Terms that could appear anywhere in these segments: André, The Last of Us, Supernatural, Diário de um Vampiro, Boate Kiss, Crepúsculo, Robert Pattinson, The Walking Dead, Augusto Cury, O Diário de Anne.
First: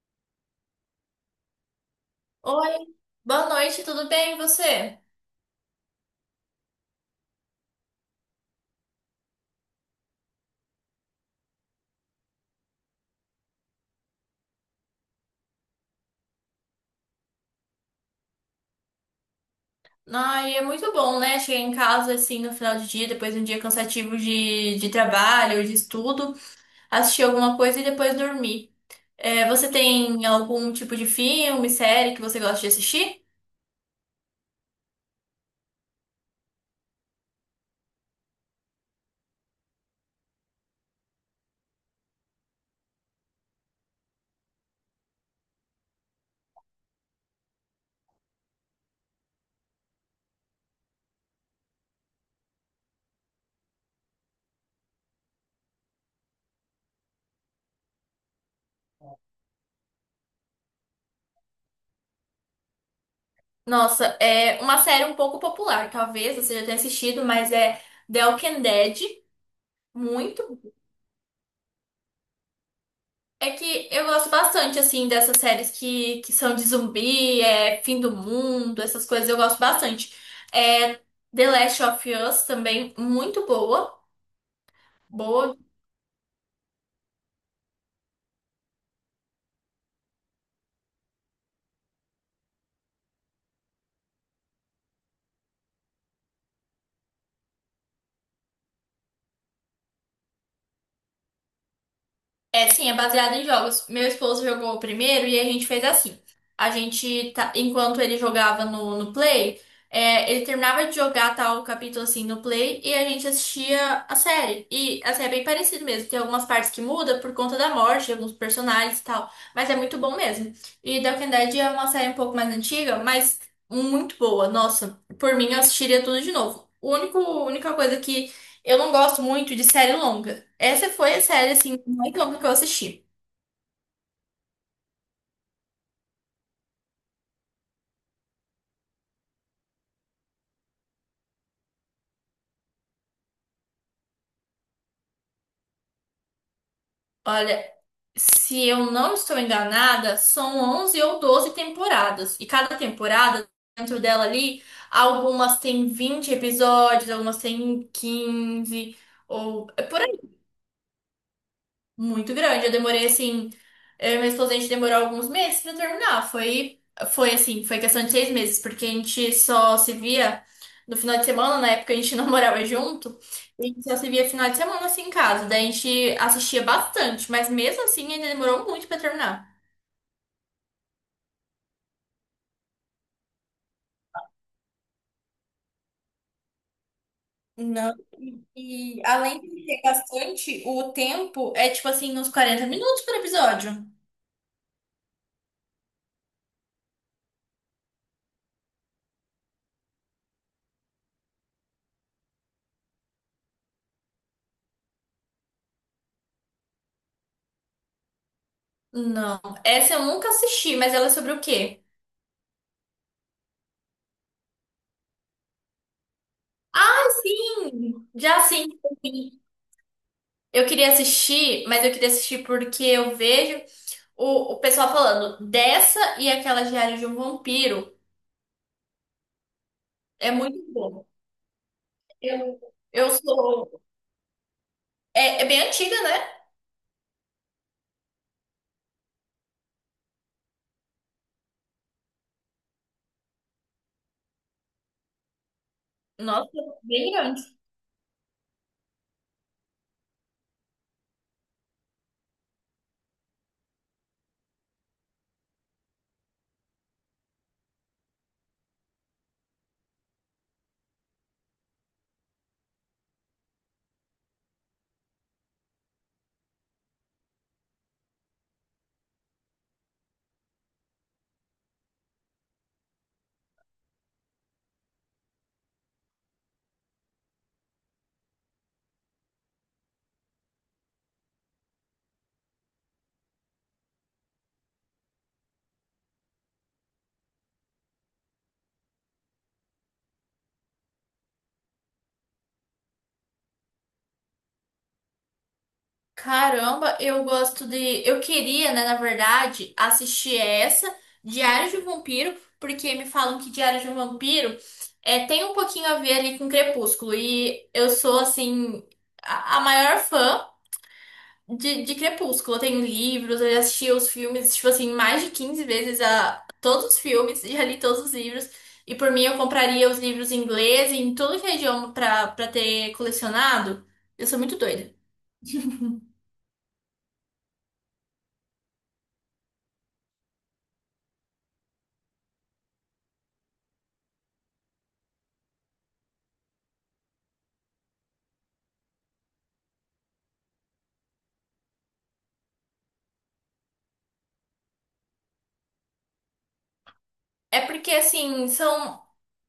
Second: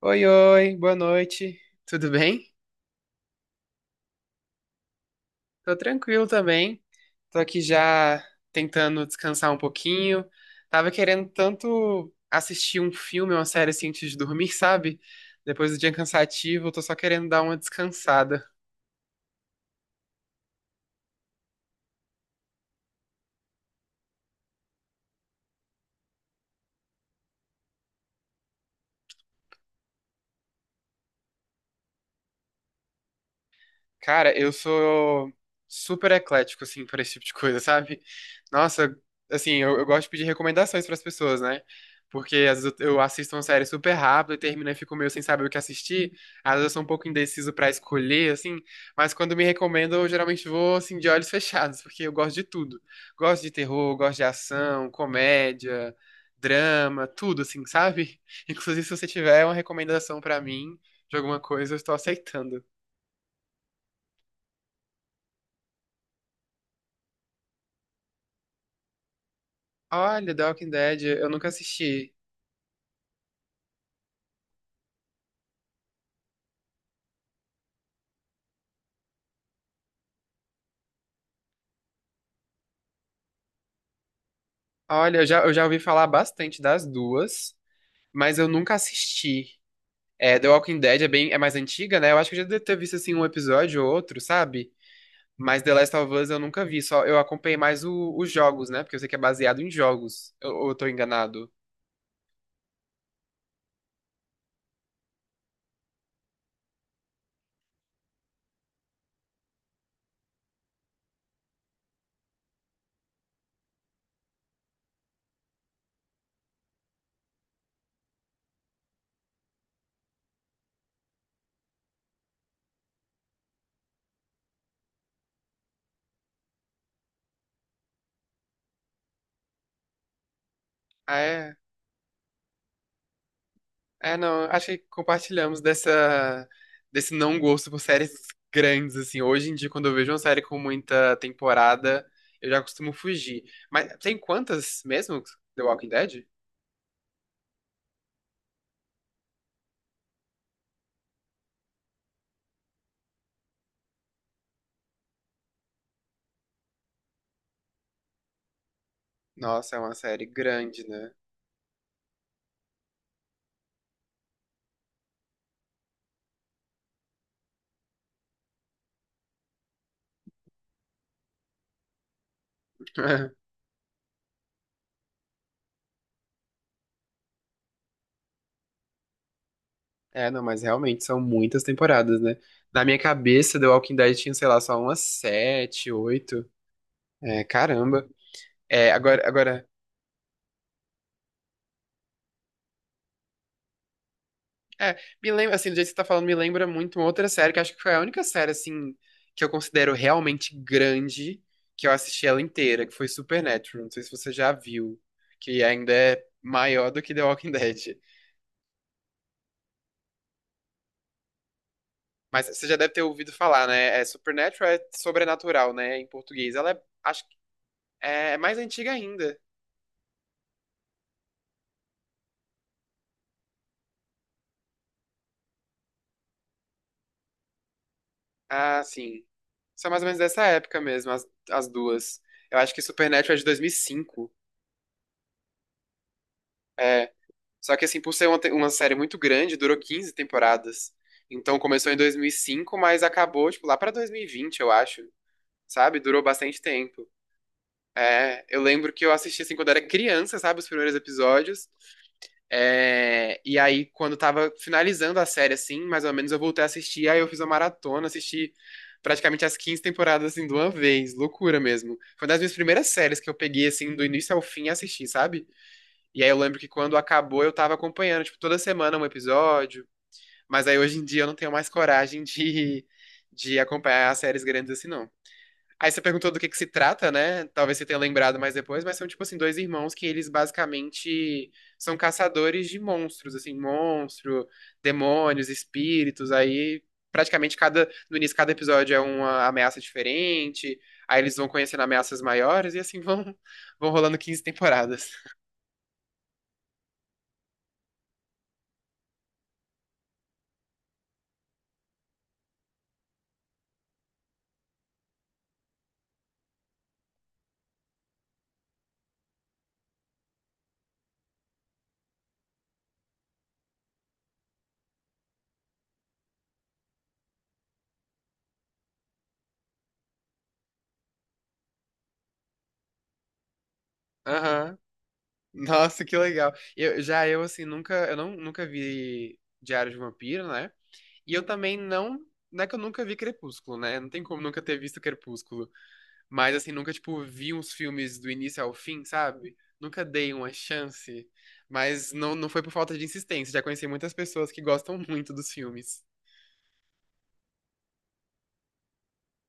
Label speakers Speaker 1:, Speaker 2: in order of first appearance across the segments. Speaker 1: Oi, oi, boa noite. Tudo bem?
Speaker 2: Oi, boa noite, tudo bem e você?
Speaker 1: Tô tranquilo também. Tô aqui já tentando descansar um pouquinho. Tava querendo tanto assistir um filme, uma série assim antes de dormir, sabe? Depois do dia cansativo, eu tô só querendo dar uma descansada.
Speaker 2: Ai, é muito bom, né? Chegar em casa assim no final de dia, depois de um dia cansativo de trabalho, de estudo, assistir alguma coisa e depois dormir. É, você tem algum tipo de filme, série que você gosta de assistir?
Speaker 1: Cara, eu sou super eclético, assim, para esse tipo de coisa, sabe? Nossa, assim, eu gosto de pedir recomendações para as pessoas, né? Porque às vezes eu assisto uma série super rápido e termino e fico meio sem saber o que assistir. Às vezes eu sou um pouco indeciso para escolher, assim. Mas quando me recomendam, eu geralmente vou, assim, de olhos fechados, porque eu gosto de tudo. Gosto de terror, gosto de ação, comédia, drama, tudo, assim, sabe? Inclusive, se você tiver uma recomendação para mim de alguma coisa, eu estou aceitando.
Speaker 2: Nossa, é uma série um pouco popular, talvez você já tenha assistido, mas é The Walking Dead.
Speaker 1: Olha, The Walking
Speaker 2: Muito
Speaker 1: Dead, eu nunca assisti.
Speaker 2: É que eu gosto bastante, assim, dessas séries que são de zumbi, é, fim do mundo, essas coisas eu gosto bastante. É, The Last of Us também, muito boa.
Speaker 1: Olha, eu já, eu
Speaker 2: Boa.
Speaker 1: já ouvi falar bastante das duas, mas eu nunca assisti. É, The Walking Dead é bem, é mais antiga, né? Eu acho que eu já devo ter visto assim um episódio ou outro, sabe? Mas The Last of Us eu nunca vi, só eu acompanhei mais os jogos, né? Porque eu sei que é baseado em jogos. Eu, ou eu tô enganado.
Speaker 2: É, sim, é baseado em jogos. Meu esposo jogou o primeiro e a gente fez assim. Enquanto ele jogava no Play, é, ele terminava de jogar tal capítulo assim no Play e a gente assistia a série. E assim, é bem parecido mesmo. Tem algumas partes que muda por conta da morte de alguns personagens e tal. Mas é muito bom mesmo. E The Walking Dead é uma série um pouco mais antiga, mas muito boa. Nossa, por mim eu assistiria tudo de novo. Única coisa que eu não gosto muito de série longa. Essa foi
Speaker 1: Ah,
Speaker 2: a série,
Speaker 1: é?
Speaker 2: assim, mais longa que eu assisti.
Speaker 1: É, não, acho que compartilhamos dessa, desse não gosto por séries grandes, assim. Hoje em dia, quando eu vejo uma série com muita temporada, eu já costumo fugir. Mas tem quantas mesmo? The Walking Dead?
Speaker 2: Olha, se eu não estou enganada, são 11 ou 12 temporadas. E cada temporada, dentro dela ali, algumas têm 20 episódios, algumas têm 15 ou
Speaker 1: Nossa, é
Speaker 2: é
Speaker 1: uma
Speaker 2: por
Speaker 1: série grande, né?
Speaker 2: muito grande. Eu demorei assim, eu e minha esposa, a gente demorou alguns meses pra terminar. Foi assim, foi questão de 6 meses, porque a gente só se via no final de semana, na época a gente não morava junto, e a gente só se via final de semana assim em casa. Daí a gente assistia bastante, mas mesmo assim ainda demorou muito pra terminar.
Speaker 1: É, não, mas realmente são muitas temporadas, né? Na minha cabeça, The Walking Dead tinha, sei lá, só umas sete, oito. É,
Speaker 2: Não.
Speaker 1: caramba. É,
Speaker 2: E
Speaker 1: agora,
Speaker 2: além
Speaker 1: agora
Speaker 2: de ter bastante, o tempo é tipo assim, uns 40 minutos por episódio.
Speaker 1: É, me lembra, assim, do jeito que você tá falando, me lembra muito uma outra série, que acho que foi a única série, assim, que eu considero realmente grande, que eu assisti ela inteira, que foi Supernatural. Não sei se você já viu, que ainda é maior do que The Walking Dead.
Speaker 2: Não, essa eu nunca assisti, mas ela é sobre o quê?
Speaker 1: Mas você já deve ter ouvido falar, né? É, Supernatural é sobrenatural, né? Em português. Ela é,
Speaker 2: Ah,
Speaker 1: acho que
Speaker 2: sim!
Speaker 1: é
Speaker 2: Já
Speaker 1: mais
Speaker 2: sim.
Speaker 1: antiga ainda.
Speaker 2: Eu queria assistir, mas eu queria assistir porque eu vejo o pessoal falando dessa e aquela Diário de um Vampiro.
Speaker 1: Ah, sim. São mais ou menos
Speaker 2: É
Speaker 1: dessa
Speaker 2: muito
Speaker 1: época
Speaker 2: bom.
Speaker 1: mesmo, as duas. Eu
Speaker 2: Eu,
Speaker 1: acho que
Speaker 2: eu
Speaker 1: Supernatural é de
Speaker 2: sou.
Speaker 1: 2005.
Speaker 2: É bem antiga, né?
Speaker 1: Só que, assim, por ser uma, uma série muito grande, durou 15 temporadas. Então, começou em 2005, mas acabou, tipo, lá pra 2020, eu acho. Sabe? Durou
Speaker 2: Nossa,
Speaker 1: bastante tempo.
Speaker 2: bem grande.
Speaker 1: É, eu lembro que eu assisti, assim, quando era criança, sabe? Os primeiros episódios. É, e aí, quando tava finalizando a série, assim, mais ou menos, eu voltei a assistir. Aí eu fiz uma maratona, assisti praticamente as 15 temporadas, assim, de uma vez. Loucura mesmo. Foi uma das minhas primeiras séries que eu peguei, assim, do início ao fim e assisti, sabe? E aí eu lembro que quando acabou eu tava acompanhando, tipo, toda semana um episódio. Mas aí hoje em dia eu não tenho mais coragem de, de acompanhar as séries grandes assim, não. Aí você perguntou do que se trata, né? Talvez você tenha lembrado mais depois, mas são, tipo assim, dois irmãos que eles basicamente são caçadores de monstros, assim, monstro, demônios, espíritos, aí praticamente cada, no início cada episódio é uma ameaça diferente, aí eles vão conhecendo ameaças maiores e assim vão, vão rolando 15 temporadas.
Speaker 2: Caramba, eu gosto de. Eu queria, né, na verdade, assistir essa, Diário de um Vampiro, porque me falam que Diário de um Vampiro é, tem um pouquinho a ver ali com Crepúsculo. E eu sou, assim, a maior fã. De Crepúsculo, eu tenho livros, eu já assisti os filmes, tipo assim, mais de 15 vezes a todos os filmes, já li todos os livros. E por mim eu compraria os livros em inglês, em todo que é idioma pra ter colecionado. Eu sou muito
Speaker 1: Aham.
Speaker 2: doida.
Speaker 1: Nossa, que legal. Eu, já eu, assim, nunca, eu não, nunca vi Diário de um Vampiro, né? E eu também não, não é que eu nunca vi Crepúsculo, né? Não tem como nunca ter visto Crepúsculo. Mas, assim, nunca, tipo, vi uns filmes do início ao fim, sabe? Nunca dei uma chance. Mas não, não foi por falta de insistência. Já conheci muitas pessoas que gostam muito dos filmes.
Speaker 2: É porque, assim, são.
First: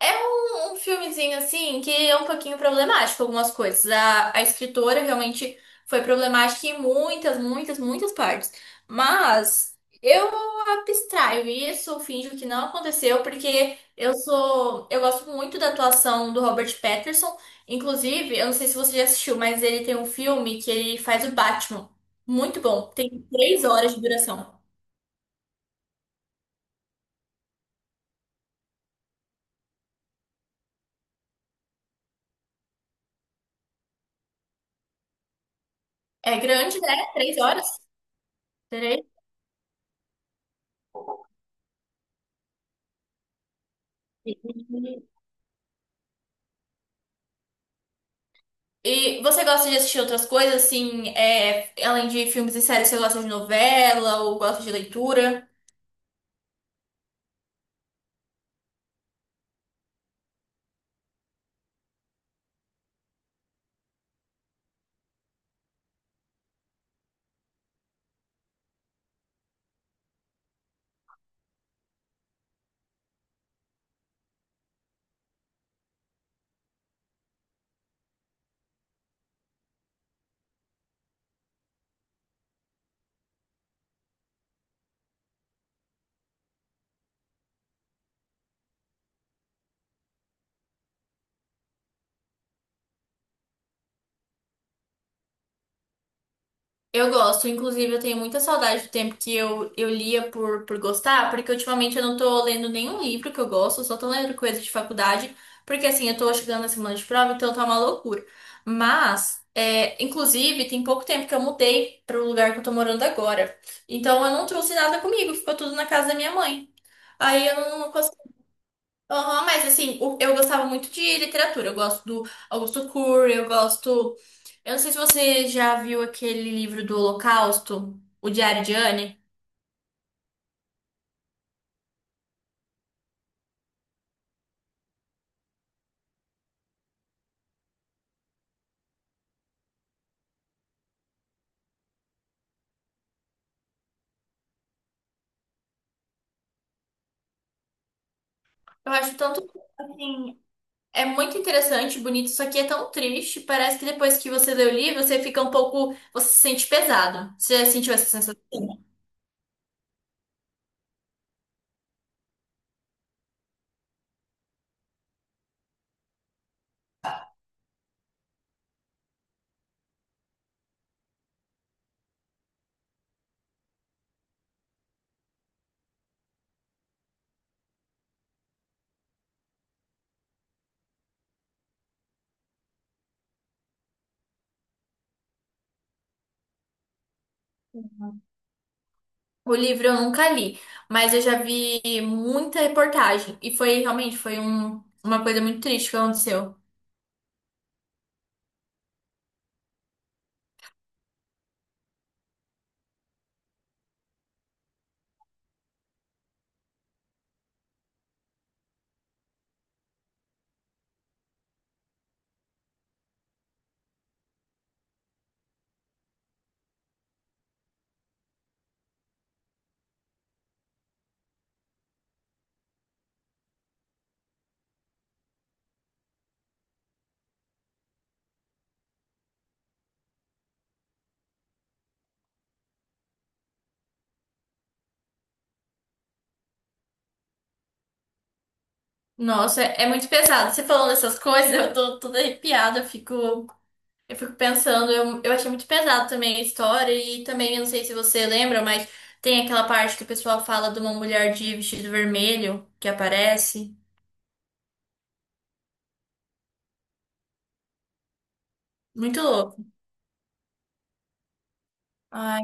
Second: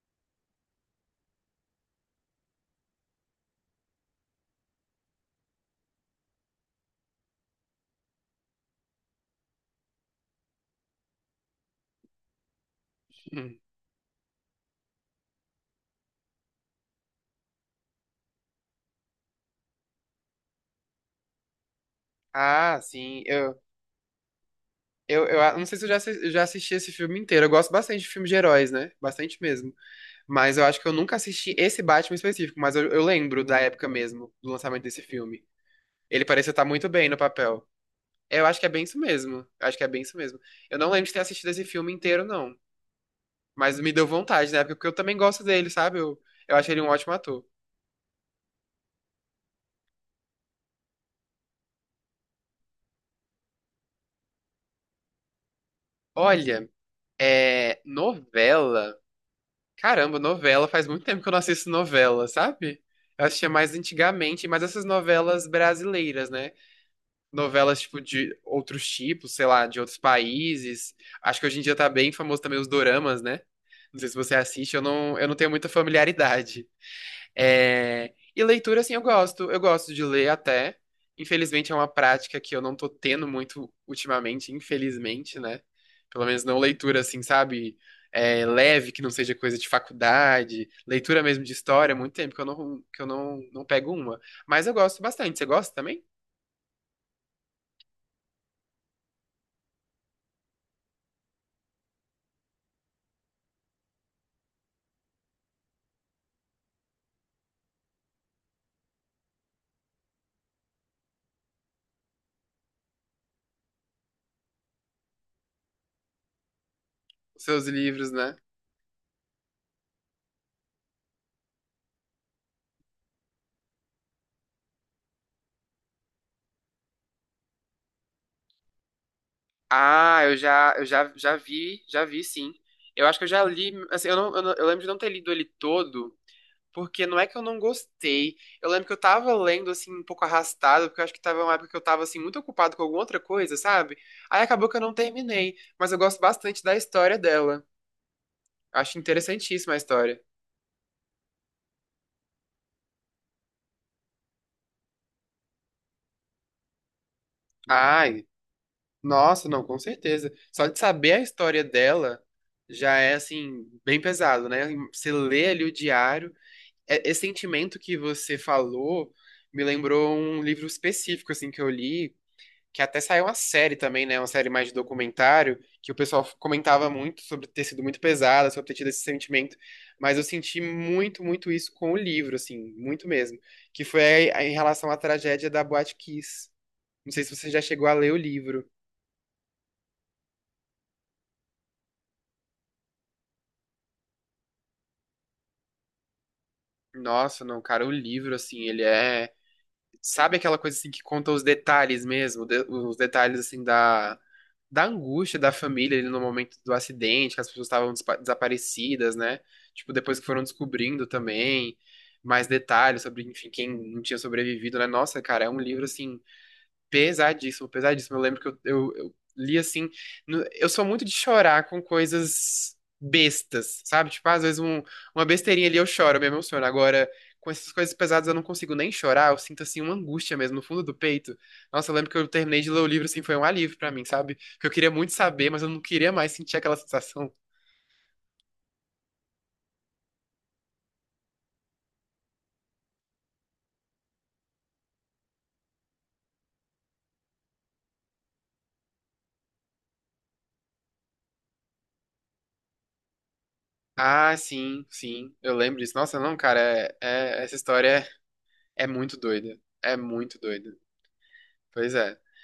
Speaker 2: É um filmezinho assim que é um pouquinho problemático algumas coisas. A escritora realmente foi problemática em muitas, muitas, muitas partes. Mas eu abstraio isso, finjo que não aconteceu,
Speaker 1: Hum.
Speaker 2: porque eu gosto muito da atuação do Robert Pattinson. Inclusive, eu não sei se você já assistiu, mas ele tem um filme que ele faz o Batman. Muito
Speaker 1: Ah,
Speaker 2: bom. Tem
Speaker 1: sim.
Speaker 2: três horas de duração.
Speaker 1: Não sei se eu já, eu já assisti esse filme inteiro. Eu gosto bastante de filmes de heróis, né? Bastante mesmo. Mas eu acho que eu nunca assisti esse Batman específico, mas eu lembro da época mesmo, do lançamento desse filme. Ele
Speaker 2: É
Speaker 1: parecia estar
Speaker 2: grande,
Speaker 1: muito
Speaker 2: né?
Speaker 1: bem no
Speaker 2: 3
Speaker 1: papel.
Speaker 2: horas?
Speaker 1: Eu acho que é bem isso mesmo. Eu acho que é bem isso mesmo. Eu não lembro de ter assistido esse filme inteiro, não. Mas me deu vontade na época, porque eu também gosto dele, sabe? Eu acho ele um ótimo ator.
Speaker 2: E você gosta de assistir outras coisas, assim, é, além de filmes e séries, você gosta de novela ou gosta de leitura?
Speaker 1: Olha, é. Novela. Caramba, novela. Faz muito tempo que eu não assisto novela, sabe? Eu assistia mais antigamente, mas essas novelas brasileiras, né? Novelas, tipo, de outros tipos, sei lá, de outros países. Acho que hoje em dia tá bem famoso também os doramas, né? Não sei se você assiste, eu não tenho muita familiaridade. É, e leitura, assim, eu gosto. Eu gosto de ler até. Infelizmente é uma prática que eu não tô tendo muito ultimamente, infelizmente, né? Pelo menos não leitura, assim, sabe? É, leve, que não seja coisa de faculdade. Leitura mesmo de história, há muito tempo que eu não, não pego uma. Mas eu gosto bastante. Você gosta também?
Speaker 2: Eu gosto, inclusive eu tenho muita saudade do tempo que eu lia por gostar, porque ultimamente eu não tô lendo nenhum livro que eu gosto, eu só tô lendo coisa de faculdade, porque assim, eu tô chegando na semana de prova, então tá uma loucura. Mas, é, inclusive, tem pouco tempo que eu mudei pro lugar que eu tô morando agora, então eu não trouxe nada comigo, ficou tudo na casa da minha mãe.
Speaker 1: Os
Speaker 2: Aí eu
Speaker 1: seus
Speaker 2: não
Speaker 1: livros, né?
Speaker 2: Aham, mas assim, eu gostava muito de literatura. Eu gosto do Augusto Cury, eu gosto. Eu não sei se você já viu aquele livro do Holocausto, O Diário de Anne.
Speaker 1: Ah, já vi, sim. Eu acho que eu já li, assim, eu lembro de não ter lido ele todo, porque não é que eu não gostei. Eu lembro que eu tava lendo, assim, um pouco arrastado, porque eu acho que tava uma época que eu tava, assim, muito ocupado com alguma outra coisa, sabe? Aí acabou que eu não terminei, mas eu gosto bastante da história dela.
Speaker 2: Eu
Speaker 1: Acho
Speaker 2: acho tanto,
Speaker 1: interessantíssima a história.
Speaker 2: assim, é muito interessante, bonito, só que é tão triste. Parece que depois que você lê o livro, você fica um pouco. Você se sente pesado. Você já sentiu essa
Speaker 1: Ai,
Speaker 2: sensação?
Speaker 1: nossa, não, com certeza. Só de saber a história dela já é, assim, bem pesado, né? Você lê ali o diário. Esse sentimento que você falou me lembrou um livro específico, assim, que eu li, que até saiu uma série também, né? Uma série mais de documentário, que o pessoal comentava muito sobre ter sido muito pesada, sobre ter tido esse sentimento. Mas eu senti muito, muito isso com o livro, assim, muito mesmo. Que foi em relação à tragédia da Boate Kiss. Não sei se você já chegou a ler o livro.
Speaker 2: O livro eu nunca li, mas eu já vi muita reportagem. E foi realmente, uma coisa muito triste que aconteceu.
Speaker 1: Nossa, não, cara, o livro, assim, ele é. Sabe aquela coisa assim que conta os detalhes mesmo, os detalhes assim da da angústia da família ali no momento do acidente, que as pessoas estavam desaparecidas, né? Tipo, depois que foram descobrindo também mais detalhes sobre, enfim, quem não tinha sobrevivido, né? Nossa, cara, é um livro assim pesadíssimo, pesadíssimo. Eu lembro que eu li assim. Eu sou muito de chorar com coisas bestas, sabe? Tipo, às vezes uma besteirinha ali eu choro, eu me emociono. Agora, com essas coisas pesadas eu não consigo nem chorar, eu sinto assim uma angústia mesmo no fundo do peito. Nossa, eu lembro que eu terminei de ler o livro assim, foi um alívio pra mim, sabe? Porque eu queria muito saber, mas eu não queria mais sentir aquela sensação.
Speaker 2: Nossa, é muito pesado. Você falando essas coisas, eu tô toda arrepiada, eu fico, pensando, eu achei muito pesado também a história, e também, eu não sei se você lembra, mas tem aquela parte que o pessoal fala de uma mulher de vestido vermelho que aparece.
Speaker 1: Ah, sim, sim, eu lembro disso. Nossa, não, cara, essa história é muito
Speaker 2: Muito louco.
Speaker 1: doida. É muito doida. Pois é.
Speaker 2: Ai.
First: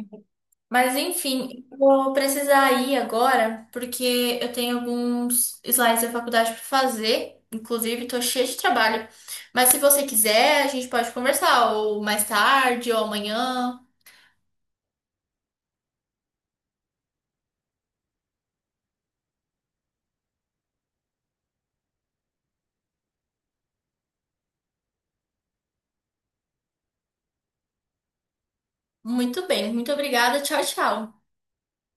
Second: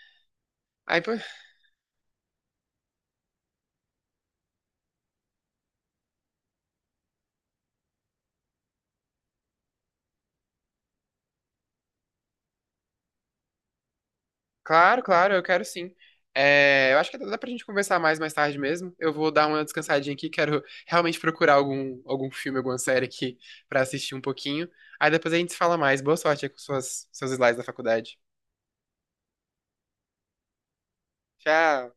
Speaker 2: Mas
Speaker 1: Aí, pois
Speaker 2: enfim, vou precisar ir agora, porque eu tenho alguns slides da faculdade para fazer. Inclusive, tô cheia de trabalho. Mas se você quiser, a gente pode conversar, ou mais tarde, ou amanhã.
Speaker 1: Claro, claro, eu quero sim. É, eu acho que dá pra gente conversar mais mais tarde mesmo. Eu vou dar uma descansadinha aqui, quero realmente procurar algum filme, alguma série aqui pra assistir um pouquinho. Aí depois a gente se fala mais. Boa sorte aí com seus slides da faculdade.
Speaker 2: Muito bem, muito obrigada. Tchau, tchau.
Speaker 1: Tchau!